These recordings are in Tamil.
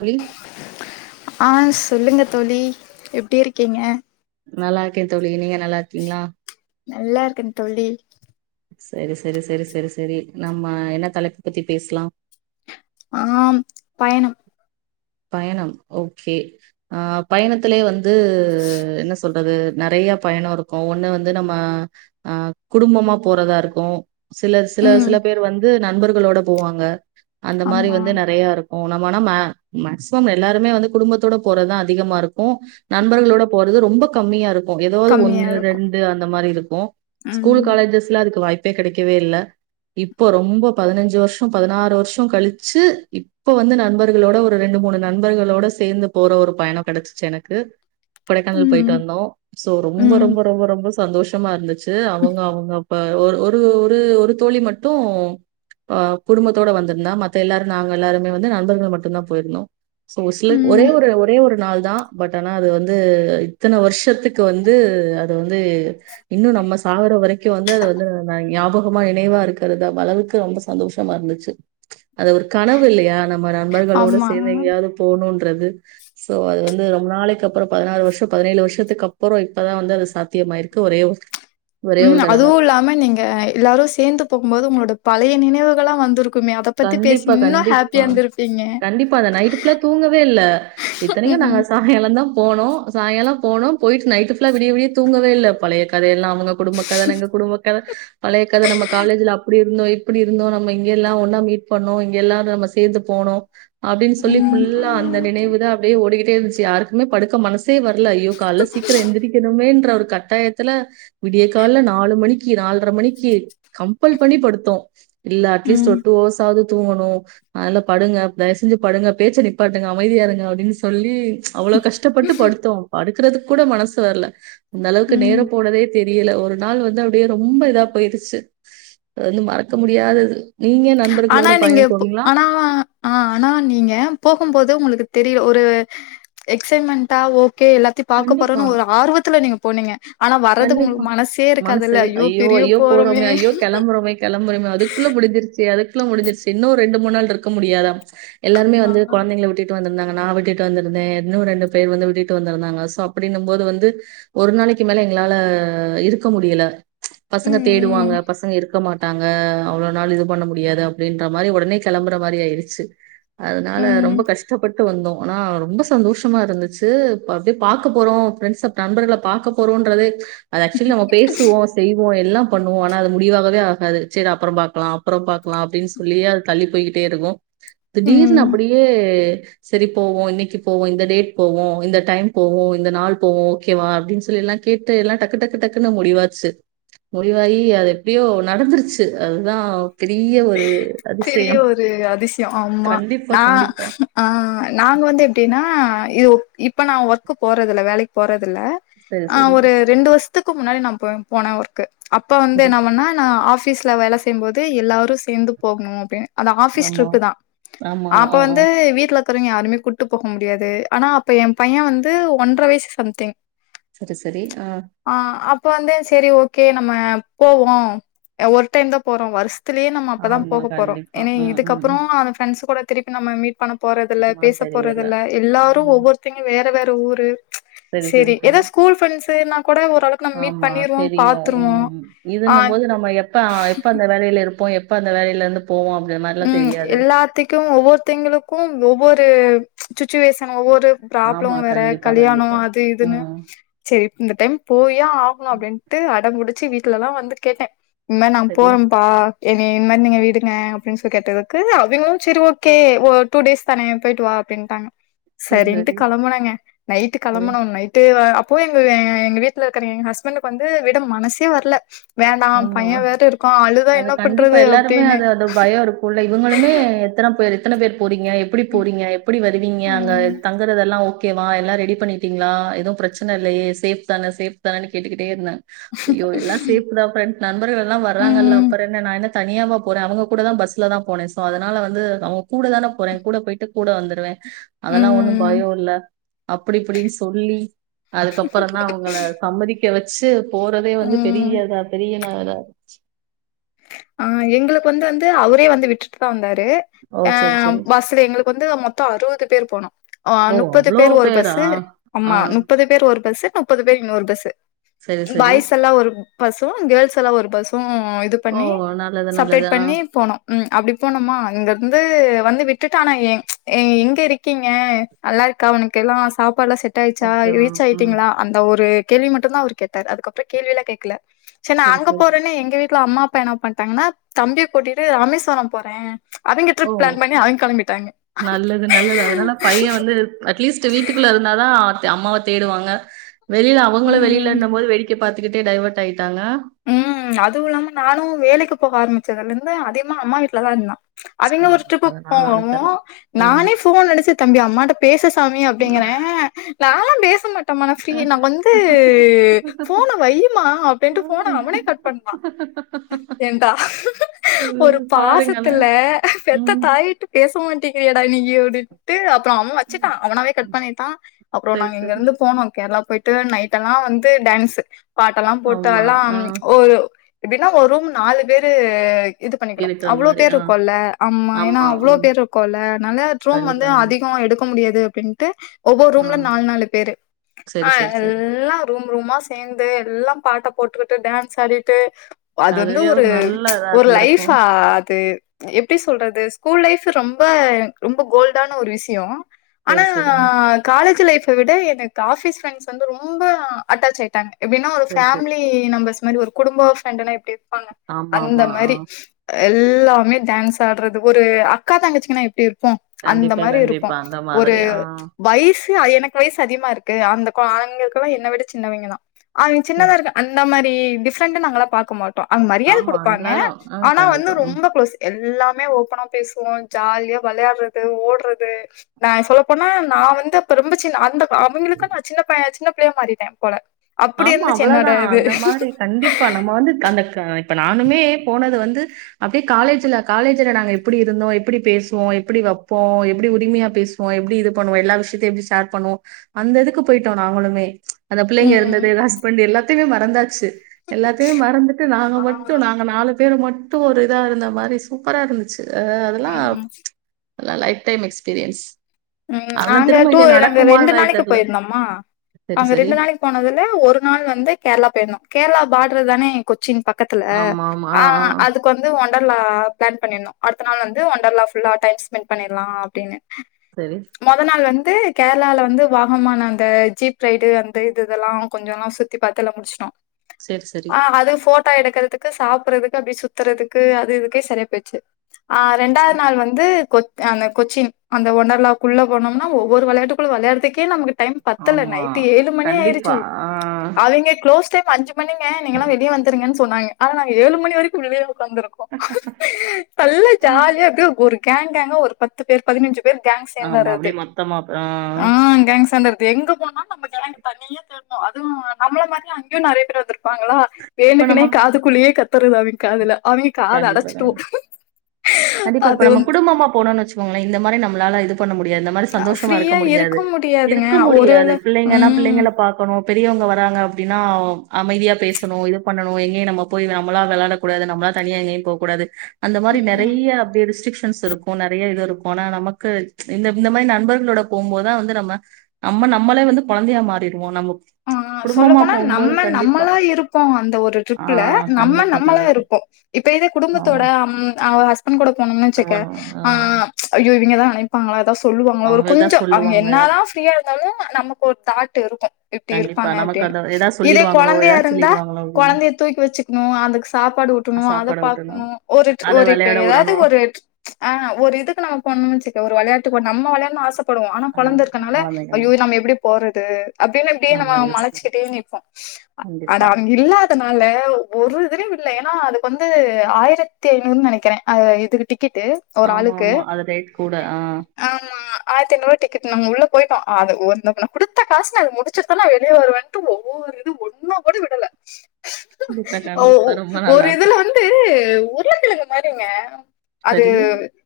தோழி ஆஸ் சொல்லுங்க தோலி எப்டி இருக்கீங்க நல்லா இருக்கேன் தோழி நீங்க நல்லா இருக்கறிங்களா நல்லா இருக்கன் தோழி சரி சரி சரி சரி சரி நம்ம என்ன தலைப்பு பத்தி பேசலாம் ஆஹ் பயணம் பயணம் ஓகே ஆஹ் பயணத்லயே வந்து து என்ன சொ சொல்றது நெறைய பயணம் இருக்கும் ஒண்ணு வந்து நம்ம ஆஹ் குடும்பமா போறதா இருக்கும் சில சில ம் சில பேர் வந்து நண்பர்களோட போவாங்க அந்த மாரி ஆமா வந்து நெறைய இருக் ஓ நம்மனா மே மேக்சிமம் எல்லாருமே வந்து குடும்பத்தோட போறதுதான் அதிகமா இருக்கும் நண்பர்களோட போறது ரொம்ப கம்மியா இருக் கும் ஏதாவது கம்மியா ஒன்னு இருக்கும் ரெண்டு அந்த மாரி இருக்கும் ஸ்கூல் ம் காலேஜஸ்ல அதுக்கு வாய்ப்பு ப்பே கெடைக்கவே இல்ல இப்ப ரொம்ப பதினஞ்சு வருஷம் பதினாறு வருஷம் கழிச்சு இப்ப வந்து நண்பர்களோட ஒரு ஒரு ரெண்டு மூணு நண்பர்களோட சேந்து போற ஒரு பயணம் கெடைச்சுச்சு எனக்கு கொடைக்கானல் போயிட்டு ம் வந்தோம் சோ ரொம்ப ம் ரொம்ப ரொம்ப ரொம்ப சந்தோஷமா இருந்துச்சு [unintelligible] அவுங்க அவுங்க இப்ப ஒரு ஒரு ஒரு ஒரு தோழி மட்டும் குடும்பத்தோட வந்திருந்தா மத்த எல்லாரும் நாங்கள் எல்லாருமே வந்து நண்பர்கள் மட்டும் தான் போயிருந்தோ ஒரு சிலர் ஒரே ம் ஒரு ஒரே ஒரு நாள் தான் பட் ஆனா அது வந்து இத்தன வருஷத்துக்கு வந்து அது வந்து இன்னும் நம்ம சாகற வரைக்கும் வந்து அது வந்து ந ஞாபகமா நினைவா இருக்கிறதுத அளவுக்கு ரொம்ப சந்தோஷமா இருந்துச்சு அது ஒரு கனவு இல்லையா நம்ம நண்பர்களோட ஆமா சேந்து எங்கயாவது போணும் றது சோ அது வந்து ரொம்ப நாளைக்கு அப்புறம் பதினாறு வருஷம் பதினேழு வருஷத்துக்கு அப்புறம் இப்பதான் வந்து அது சாத்தியமாயிருக்கு ஒரே ஒரு ஒரே ஒரு உம் தடவ. அதுவும் இல்லாம நீங்க எல்லாரும் சேந்து போகும்போது உங்களோட பழைய நினை நினைவுகளா வந்துரு கண்டிப்பா கண்டிப்பா இருந்திருப்பீங்க கண்டிப்பா அத நைட் ஃபுல்லா தூங்கவே இல்ல இத்தனைக்கும் ம் நாங்க சாங்யாலம் தான் போனோம் சாங்காலோ போனோம் போய்ட்டு நைட்டு ஃபுல்லா விடிய விடிய தூங்கவே இல்ல பழைய கதையெல்லாம் உங்க குடும்ப கதை எங்க குடும்ப கத பழைய கதை நம்ம காலேஜ்ல அப்டி இருந்தோ எப்டி இருந்தோம் நம்ம இங்கெல்லாம் ஒன்னா மீட் பண்ணோம் இங்க எல்லாரும் நம்ம சேந்து போனோம் அப்டின்னு சொல்லி ம் ஃபுல்லா அந்த நினைவு தான் அப்டியே ஓடிக்கிட்டு டே இருந்துச்சு யாருக்குமே படுக்க மனசே வரல அய்யோ காலேல சீக்கிரம் எந்திரிக்கணுமேன்ற ஒரு கட்டாயத்துல வீடிய கால்ல நாலு மணிக்கி நால்ர மணிக்கி கம்பல் பண்ணி படுத்தோம் இல்ல அட்லீ்ட்ஸ்டு ம் ஒரு டூ அவர்ஸ் ஆவது தூங்கணும் அதுனால படுங்க தயவு செஞ்சு படுங்க பேச்ச நிப்பாட்டுங்க அமைதியா இருங்க அப்டின்னு சொல்லி அவ்வளோ கஷ்டப்பட்டு படுத்தோ படுக்கறதுக் கூட மனசு வர்ல இந்த அளவுக்கு ம் நேரோ போனதேத் தெரியல ஒரு நாள் வந்து அப்டியே ரொம்ப இதா போயிருச்சு அ வந்து மறக்க முடியாதது நீங்க நண்பருக் ஆ நீங்க போ ஆனா அ ஆனா நீங்க போகும்போது இது உங்களுக்கு தெரில ஒரு எக்ஸைன்மெண்டா ஓ கே எல்லாத்தையு கண்டிப்பா, பாக்கபோறேன்னு ஒரு ஆர்வத்துல நீங்க போனீங்க ஆனா வர்றதுக்கு கண்டிப்பா உங்களுக்கு மனசே மனசு இருக்காதுல்ல. ஐயோ பிரிய ஐயோ போறோமே ஐயோ கிளம்புறோமே கிளம்புறோமே அதுக்குள்ள முடிஞ்சிருச்சோ அதுக் க்குள்ள முடிஞ்சிருச்சு இன்னு ஒரு ரெண்டு மூணு நாள்ருக்க முடியாதா எல்லாருமே ஆ. வந்து கொழந்தைங்கள விட்டுட் வந்திருந்தாங்க நான் விட்டுட்டு வந்திருந்தே இன்னு ரெண்டு பேரு வந்து விட்டுட்டு வந்திருந்தாங்க சோ அப்டின்னும் போது வந்து ஒரு நாளைக்கு மேல எங் எங்களால இருக்க முடியல ம்ச் பசங்க ம், ம், தேடுவாங்க பசங்க இருக்க மாட் தாங்க அவ்ளோ நாள் இது பண்ண முடியாது அப்டின்ற மாரி உடனே கெளம்புற மாரி ஆயிடுச்சு அதனால ரொம்ப ம், கஷ்டப்பட் ட்டு வந்தோ ஆனா ரொம்ப சந்தோஷமா இருந்துச்சு ப் அப்டியே பாக்க போறோ ஃபிரண்ட்ஸ் [unintelligible] ண்பர்கள பாக்க போறோன் [unintelligible] அது ஆக்சுவலி நம்ம பேசுவோ செய்வோ எல்லாம் பண்ணுவோ ஆனா அது முடிவாகவே ஆகாது ச்செரி அப்றோ பாக்கலா, அப்றோ பாகக்கலா அப்டின்னு சொல்லியே அது தள்ளி போய்க்கிட்டே இருக்கு திடீர்னு ம். அப்படியே செரி போவோ இன்னைக்கு போவோ இந்த டேட் போவோ இந்த டைம் போவோ இந்த நாள் போவோ ஓகேவா அப்டின்னு சொல்லி எல்லா கேட்டு எல்லா டக்கு டக்கு டக்குன்னு முடிவாச்சு முடிவாயி அது எப்டியோ நடந்துருச்சு அதுதா [unintelligible] பெரிய ஒரு அதிசயோ ஆமா கண்டிப்பா, நா கண்டிப்பா. ஆ நாங்க வந்து எப்டினா [unintelligible] இப்ப நான ஒர்க்கு போறதில்ல வேலைக் போறத் துல்ல சரி, ஆ சரி. ஒரு ரெண்டு வர்ஷ்த்துக் க்கு முன்னாடி நான [unintelligible] போனே ஒர்க்கு அப்ப வந்து சரி என்ன பண்ணா நான ஆஃப் பீஸ்ல வேல செய்யும்போது எல்லாரு ஸ் சேந்து போக்ணு அப்டின்னு அந்த ஆபிஸ் ஆமா ட்ரிப்பு தா ஆமா ஆமா, அப்ப ஆ ஆ வந்து வீட்டுல [unintelligible] யாருமே கூட்டு போக முடியாது ஆனா அப்ப என் பைய வந்து ஒன்ற வயசு சம்திங் சரி சரி ஆ இப்ப வந்து செரி ஓகே நம்ம போவோ ஒரு டைம் தா போறோ வருஷத்திலேன் இப்பதா ஆமா போக போறோ கண்டிப்பா ஏனே ம் ம் இதுக்கப்புறோ ம் அவ ஃபிரண்ட்ஸ் கூட திருப்பி நம மீட் பணம் போறதுல்ல சும்மா பேச தெரியல போறதில்ல எல்லாரு ஒவ்வொருத்தெங்க வேற வேற டூரூ செரி செரி செரி கூட ஓரளவுக்கு நம்ம மீட் ஆமா பண்ணிருவோம், தெரியு பாத்துருவோம். உம் ஆ இதுன்னும் போது நம்ம எப்ப எப்ப அந்த வேலையில இருப்போ எப் ப்ப அந்த வேலையில இருந்து போவோம் அப்படின்ற மாரிலாம் உம் தெரியாது எல்லாத்திக்கு ஒவ்வொருத்தைங்களுக்கு ஒவ்வொரு சுச்சுவேசன் ஒவ்வோர் ட்ரு பிராப்ளோ ஆமா வேற கண்டிப்பா கல்யாணோ கண்டிப்பா அது இதுன்னு ம் சேரி இந்த டைம் போயே ஆகணு அப்டின்ட்டு அட புடி ச்சி வீட்டுல எல்லா வந்து கேட்டே உம்மே நா சரி போறோப்பா என்ன என் மாறி நீங்க விடுங்க ஃபிரண்ட்ஸ்சுக்கு கேட்டதுக்கு அவங்களு செரி ஓகே ஒரு டூ டேஸ் தானே போயிட்டு வா அப்டின்ட்டாங்க சரி சரின்ட்டு சரி களம்புனாங்க நைட்டு சரி களம்பனு நைட்டே வ அ போய் எங் எங்க வீட்டுல இருக்குற எங்க ஹஸ்பண்டுக்கு வந்து விட மனசே வர்ல வேண்டா ஆமா பைய வேற இருக்க அழுதா என்ன பண்றது அப்டின்னு உள்ள இவங்களுமே எத்தனே பேர் எத்தனை பேர் போறீங்க எப்புடி போறீங்க எப்புடி வருவீங்க அங்க ம் தங்குறதெல்லா ஓகே கேவா எல்லா ரெடி பண்ணிட்டீங்களா எதுவு பிரச்சனை இல்லையே சேஃப் தானே சேஃப் தானேனு கேட்டுக்கிட்டே இருந்தே அய்யோ எல்லா சேஃப் ன்த பிரண்ட்ஸ் நண்பர்கள் எல்லா வர்றாங்கல்ல ம் அப்புற என்ன நா என தனியாவா போறே அவங்க கூட தா பஸ்லதா போனே ஸோ அதனால வந்து அவங்க கூட தானே போறே கூட போயிட்டு கூட வந்துருவே அதெல்லா ஒண்ணு ம் பயோ இல்ல அப்டி இப்டின்னு சொல்லி அதுக்கப்புறதா அவங்கள சம்மதிக்க வெச்சு போறதே வந்து ம் பெரியா இதா ஏ நாத அது ஆஹ எங்களுக்கு வந்து வந்து அவரே வந்து விட்டுட்டு தா வந்தாரு ஓ! ட்டு சரி, சரி. அ பஸ்ல எங்களுக் வந்து மொத்த அறுவது பேர் போனோ ஆ ஓ! நுப்பது அவ்ளோ பேர் ஒரு பேரா? பஸ்சு ஆ, ஆமா நுப்பது பேர் ஒரு பஸ்சு முப்பது பேர் இன்னொரு பஸ்சு சரி, சரி. பாய்ஸ் எல்லா ஒரு பஸூ கேல்ஸ் எல்லா ஒரு பஸ் கு இது ஓ! பண்ணி நல்லது, நல்லது. சப்ரேட் ஆ, பண்ணி போனோ ம் அப்டி போணமா அங்கர்ந்து வந்து விட் விட்டு ஆனா ஏங் எங்க இருக்கீங்க நல்லாருக்கா உனக்கெல்லா சாப் ப்பல்லா செட் ஆயிர்ச்சா ஓகே மேம். ரீச் ம். ஆயிட்டீங்ளா அந்த ஒரு கேள்வி மட்டுதா அவுரு கேட்டாரு அதுக்கப்பற கேள்வி எல்லா கேக்குல சே நா சரி, அங்க சரி. போறன்னு எங்க வீட் க்ளா அம்மா அப்பா என பண் தங்னா தம்பிய கூட்டிட்டு ராமேஸ்வர போறே அவிங்க ஒ ட்ரிப் பிளான் பண்ணி அவிங்க கெளம்பிட்டாங்க நல்லது நல்லது அதனால பைய வந்து அட்லீஸ்ட்டு வீட்டுக்குள்ள இருந்தாதா அம்மாவ தேடுவாங்க வெளில அவங்ள ம் வெளில இன்ன மோது வெய் பாத்துக்கிட்டே டைவொட் ஆயிட்டாங்க ம் அதுவு இல்லாம நானு வேலைக்கு போக ஆரமிச்சதுலேந்து அதிக்மா அம்மா வீட்டுலதா இர்ந்தா அவிங்க அ ஒரு ட்ரிப்புக் அதனால ஒண்ணும் போவவு தெர்ல. ம். நானே ஃபோன் அடிச்சு தம்பி அம்மாட்ட பேசு சாமி அப்டிங்கிறே நால பேசமட் டம்மன ஃ ப்ரீ ம். நா வந்து ஃபோன வெய்யிமா அப்டின்ட்டு ஃபோன அவனே கட் பண்ட்டா ஏன்டா ஒரு பாருங்களேன். பாசத்துல பெத்த ம். தாயிட்டு பேச மாட்டீ இருகிரியாடா நீ அப்டின்டு அப்புறோ அவ வெச்சுட்டா அவனாவே கட் பண்ணிட்டா அப்பறோ சரி, நாங்க இங்க சரி. இருந்து போனோ கேரளா போயிட்டு நைட் எல்லா வந்து டேன்ஸ்சு பாட்டு எல்லா போட் ஆமா. இப்பெல்லா ஆ. ஒரு பின்னா வரும் நாலு பேரு இது பண்ணிக்கணு இருக்கிற அவ்வளோ மாரி. பேரு ஆ. இருக்கோல்ல ஆமா ஏன்னா அவ்வளோ பேர் இருக்கோல்ல அதுனால சும்மா கண்டிப்பா, மதிய கண்டிப்பா. அதிகமா எடுக் போ முடியாது அப்டின்ட்டு ஒவ்வொரு ஆ ரூம்ல நாலு நாலு பேரு ஆ சரி, சரி, சரி. எல்லா ரூம் ரூமா சேந்து எல்லா பாட்ட போட்டுகிட்டு டன்ஸ் ஆடிட்டு அது வந்து அதுவே ஒரு நல்ல இதா ஒரு இருந்திருக்கு. லைஃபா அது எப்டி சொல்றது ஸ்கூல் லைஃப் ரொம்ப ரொம்ப கோல்டான ஒரு விஷியோ ஆனா சரி, சரி. ஆ காலேஜ் லைஃப் விட எனக்கு ஆபிஸ் பிரண்ட்ஸ் வந்து ரொம்ப அட்டாச் ஆயிட்டாங்க எப்படினா ஒரு சரி, ஃபம் சரி. நம்பர்ஸ் மாதி ஒரு குடும்ப பிரிண்டுனா எப்டி ப்ப ஆமா, அந்த ஆமா. ஆ மாரி எல்லாமே டான்ஸ் ஆட்றது ஒரு அக்கா தங்கச்சிங்கன்னா எப்படி இரு இருப்போம் அந்த கண்டிப்பா, மாரி இருப்போம் கண்டிப்பா. அந்த ஒரு மாதிரி. ஆ வயசு எனக்கு வயசு அதிகமா இருக்கு அந்த ஆ ஆவணுங்கலா எல்லாம் என்ன விட சின்னவங்கதான் அவங்க சின்னதா சரி. இருக்க அந்த மாரி டிஃப்ரெண்ட் நாங்கலாம் பா்க்க மாட் அங்க மரியாதை ஆமா கொடுப்பாங்க எல்லாரும். ஆ ஆனா வந்து கண்டிப்பா. ம். ரொம்ப கு்ளோஸ் எல் எல்லாமே ஓப்பனா பேசுவோம் ஜாலியா விளையாடுறது ஓடுறது நான் சொல் போனா நான் வந்து அப்ப ரொம்ப சின்ன அந்த அவங்களுக்கும் நான் சின்ன ப சின்ன ப்டே மாறிட்டன் போல அப்புடி இருந்துச்சு என்னோட ந்த மாரி கண்டிப்பா நம்ம வந்து அந்த க ப்ப நானுமே போனது வந்து அப்டே காலேஜ்ல காலேஜ்ல நாங்க எப்புடி இருந்தோம் எப்புடி பேசுவோம் எப்புடி வப்போம் எப்டி உரிமியா பேசுவோம் எப்டி இது பண்ணுவோம் எல்லா விஷ்யத்தியும் எப்டி ஷேர் பண்ணுவோம் அந்ததுக்கு போய்ட்டோம் நாங்களுமே ம் ம் ஸ்பண்ட் எல்லாத்துயுமே மறந்தாச்சு எல்லாத்தயும் மறந்துட்டு நாங்க ஆ. மட்டும் நாங்க நாலு பேரு மட்டு த் ஒரு இதா இருந்த மாரி சூப்பராருந்துச் அ அதலாம் ம். அல்லா லைஃப் டைம் எக்ஸ்பீரியன்ஸ் ம் அதெல்லாம் நாங்க திரும்ப டூ இங்க எல்லாங்க ரெண்டு நடக்குமான்றது நாளைக்கு தெரியல போயிருந்தோம்மா சரி அங்க சரி ரெண்டு நாளைக்கு போனது த ஒரு நாள் வந்து கேர்ளா போயிருந்தோம் கேர்ளா பாட்ரு தானே கொச்சின் பக்கத்துல ஆ அதுக்கு வந்து ஒன் டல்லா பிளான் பண்ணிற்ந்தோம் அடுத்த நாள் வந்து ஒண்டர்லாபுல்லா டைம் ஸ்பென்ட் பண்ணலா அப்டின்னு சரி மொத நாள் வந் து கேர்ளாலால வந்து வாகமான் அந்த ஜீப் ரைடு அந்த இது இதல்லாம் கொஞ்சொலாம் சுத்தி பாத்து எல்லாம் முடிச்டோம் சேர் செரி டா எடுக்குறதுக்கு சாப்றதுக்கு அப்டி சுத்துறதுக்கு அது இதுக்கே சரியா பேயிர்ச்சி ஆ ரெண்டாது நாள் வந்து கொத் அந்த கொச்சின் அந்த ஒண்டர்லா குள்ள போனோம்னா ஒவ்வொரு வெளையாட்டுகுள்ள வெளையாட்றதுக்கே நமக்கு டைம் பத்தல ஆமா நைட்டு ஏலு மணி கண்டிப்பா ஆயிருச்சு அவிங்க க்ளோஸ் டைம் அஞ்சு மணிங்க நீங்கலா வெளிய வந்துருங்கன் சொன்னாங்க ஆனா நாங்க ஏலும்மணி வரைக்கும் உள்ளையே ந்துருக்கோ நல்ல ஆ ஜாலியா அப்டியே ஒரு கேங் கேங்கா ஒருப் பத்துப் பேர் பதினஞ்சுப் பேர் கேங் ஆமா அப்டியே மொத்தமா ஆ [unintelligible] து எங்கப் போனால் நம்ப கேங் தனிய தெர்வும் அது நம்ள மாரியே அங்கியு நறையப் பேர் வந்துருப்பாங்களா இப்ப வேணுக்குனே நம்ம காதுக்குலையே கத்தறது அவிங் காதுல அவிங்க காத கண்டிப்பா அடச்சிட்டுவு கண்டிப்பா கண்டிப்பா இப்ப நம்ம குடும்பமா போனான் வச் ங்கள இந்த மாரி நம்ளால இது பண்ண மு டியாது இந்த மாரி சந்தோஷமா இருக்க ஃப்ரீயா முடியாது முடியாதுங்க. இருக்க ஒரு முடியாது வேள பிள்ளைங்கனா ம். பிள்ளைங்கள பாக்கணு பெரியவங்க வராங்க அப்டினா அமைதியா பேசணு இது பண்ணணு எங்கயு நம்ம போய் நம்மளா வெளாட கூடாது நம்ளா தனியா எங்கயு போ கூடாது அந்த மாரி ந ம். றைய அப்டி ரிஸ்ட்ரிக் ஸ் இருக்கு நறைய இதுருக்கும் ஆனா நமக்கு இந்த மாரி நண்பர்களோட போம்போதுதா வந்து நம்ம நம்ம நம்மளே வந்து கொலந்தையா மாறிறுவோம் நம்ப ஆ சொல்லப்போனா நம்ம நம்மளா இருப்போ அந்த ஒரு ஆ ட்ரிப்ல நம்ம கண்டிப்பா, நம்மளா கண்டிப்பா. இருப்போ இப்ப இத ஆமா. குடும்பத்தோட ஆம் அ ஹஸ் பண் கூட போனோனு வச்சுக்க ஆ அய்யோ இவிங்கதா அழைப்பாங்களா ஏதா சொல்லுவாங்கள ஒரு அவங்க எதா கொஞ்சோ அவங்க சொல்லுவாங்க. எதா என்னதா ஃப்ரீயா இருந்தாலு நமக்கு ஒரு தாட் இருக்கு இப்டி கண்டிப்பா. இருப்பாங்க நமக்கு அப்டினு அத எதா இதே சொல்லிருவாங்களோ, கொழந்தையா எதா இருந்தா சொல்லிருவாங்களோ அப்படின்னு. கொழந்தைய தூக்கி வச்சுக்ணு அதுக்கு சாப்பாடு ஊட்டணு அத சாப்பாட ஊட்டணும். பாக்ணு ஒரு அத ஒரு இப்ப விளையாட ஏதாது விடணும். ஒரு ச் ச் அ ஒரு இதுக்கு நம்ம போனோண் வச்சுக்க ஒரு விளையட்டு போ நம்ம விளையாண் ஆச படுவோ ஆனா ஆ கொழந்த அந்த இருக்கனால குழந்தைங்க ஐயோ நம்ம எப்டி போறது அப்டினு டே நம்ம நம்மள யோசி மளச்சுக்கிட்டே நிப்போ ஆனா கண்டிப்பா. அவங்க இல்லாதனால ஒரு இதுல விடு ல ஏனா அதுக்கு வந்து ஆயிரத்தி ஐநூறுன் நனைக்கிற ஆ இது டிக் கிட்டு ஒரு ஆமா, ஆளுக்கு ஆமா. அது ரேட் கூட. ஆ. ஆமா ஆயிரத்திஐநூறுவா டிக்கெட் நாங்க உள்ள போய்ட்டோ அது ஒரு குடுத்த காசு நாங்க முடிச் உச்சத்தல்லா வெளிய வருவன்ட்டு ஒவ்வொரு இது ஒண்ணு கூட விடல கண்டிப்பா, ஓ கண்டிப்பா. ஓ ரொம்ப நல்லா ஒரு இதுல இருக்கும். வந்து உருளக்கெலங்க மாரிங்க அதூ சரி.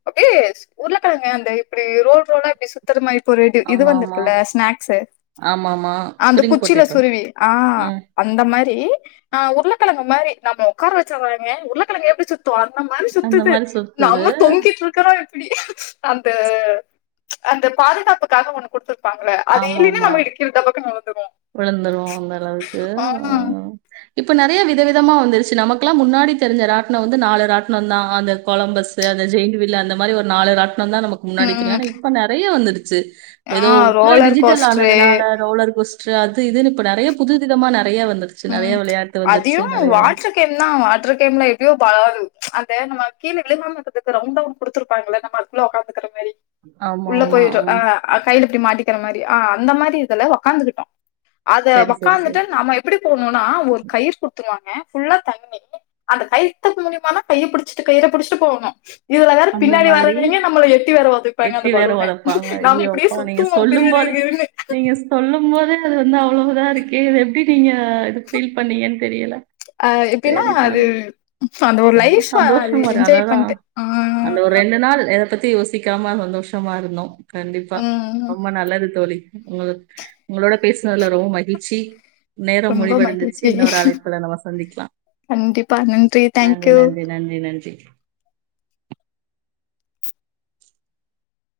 அப்டியே சு உருளகழங்க அந்த இப்டி ரோல் ரோலா இப்டி சுத்தரமாரி ஒரு இது ஆமாமா. வந்துருக்குல்ல ஸ்நக்ஸு ஆமாமா. அந்த ஸ்ப்ரிங் குச்சில பொட்டேட்டோ. சுருவி ஆஹ் ம். அந்த மாரி உருக்கிழங்க மாரி நம்ம உட்கார வெச்சுறாங்க உருக்கிழங்க எப்படி சுத் து அந்த மாரி அந்த சுத்துது மாரி சுத்துது. நம்ம தொங்கிட்டு இருக்கறோ அந்த ப்ச் அந்த பாதுகாப்புக்காக ஒன்னு கொடுத்துரு இருப்பாங்கல்ல அது இல்லினா நம்ம இடுக்கிறத டபக்குனு விழுந்துருவோ விழுந்துரு அந்த அளவுக்கு ஆ ஹ் இப்போ நிறையா வித விதமா வந்துருச்சு நமக்கெல்லா முன்னாடி தெரிஞ்ச ராட்டிணொ வந்து நாலு ராட்டிணொதா அந்த கொலம்பஸ்சு அந்த ஜெயின் வில் அந்த மாரி ஒரு நாலு ராட்- வந்தா நமக்கு முன்னாடி தெரியு ம் ஆனா இப்ப நெறயா வந்துருச்சு சே ஆ எதோ ஃபுல்லா ரோலர் டிஜிட்டல் கோஸ்ட்ரு ஆனதுனால ரோலர் கோஸ் அது இதுன்னு இப்போ நெறயா புது விதமான ம் ச் அதையு நெறைய வாட்ட்ரு கேம்னா வாட்ட்ரு கேம்ல எப்படியோ வராது ப்ச் அந்த நம்ம கீழ விழுகாம இருகிறதுக்கு ரவுண்டா குடுத்துருப்பாங்கல்ல நம்ம அதுகுள்ள உக்காந்துக்கிற மாரி உள்ள ஆமாமா. போயிரு ம். ஆஹ் கைல அப்படி மாட்டிக்கிற மாரி ஆஹ் அந்த மாதிரி இதுல உக்காந்துக்கிட்டோ அத சரி, சரி, உக்காந்துட்டு சரி. நாம எப் ப்டி போணுனா ஒரு கயிறு குடுத்துருவாங்க ஃபுல்லா தண்ணி அந்த கயித்துக்கு மூலியமாதா கையை புடிச்சிட்டு கயிற புடிச்சிட்டு போகணு இதுல வேற அந்த பின்னாடி மாதிரி வர்ரவீங்க நம்மள எட்டி வேற ஒதைப்பாங்க எட்டி அந்த வேற பலூன உதைப்பாங்க நாம ஐயோ இப்படியே அப்பா நீங்க சுத்துவோ கிறு சொல்லும் கிறு‌ கிறுனு து வந்து அவ்ளவுதா இருக்கு எப்டி நீங்க இது ஃபீல் பண்ணீங்கன்னு தெரியல அஹ் எப்படினா சரி அது தோழி அந்த ஒரு ரொம்ப லைஃப் அது சந்தோஷம் வரும் என்ஜாய் அதான் பண்ணிட்டு அந்த ஆஹ் ஒரு ரெண்டு நாள் எப் எத பத்தி யோசிக்காம சந்தோஷமா இருந்தோ கண்டிப்பா ம் ரொம்ப நல்லது தோழி உங்க உங்களோட பேசினதுல ரொம்ப மகிழ்ச்சி நேரம் ரொம்ப முடிவடைந்துச்சு மகிழ்ச்சி இன்னொரு அழைப்புல நம்ம சந்திக்கலா கண்டிப்பா நன்றி தேங்க்யூ நன்றி நன்றி நன்றி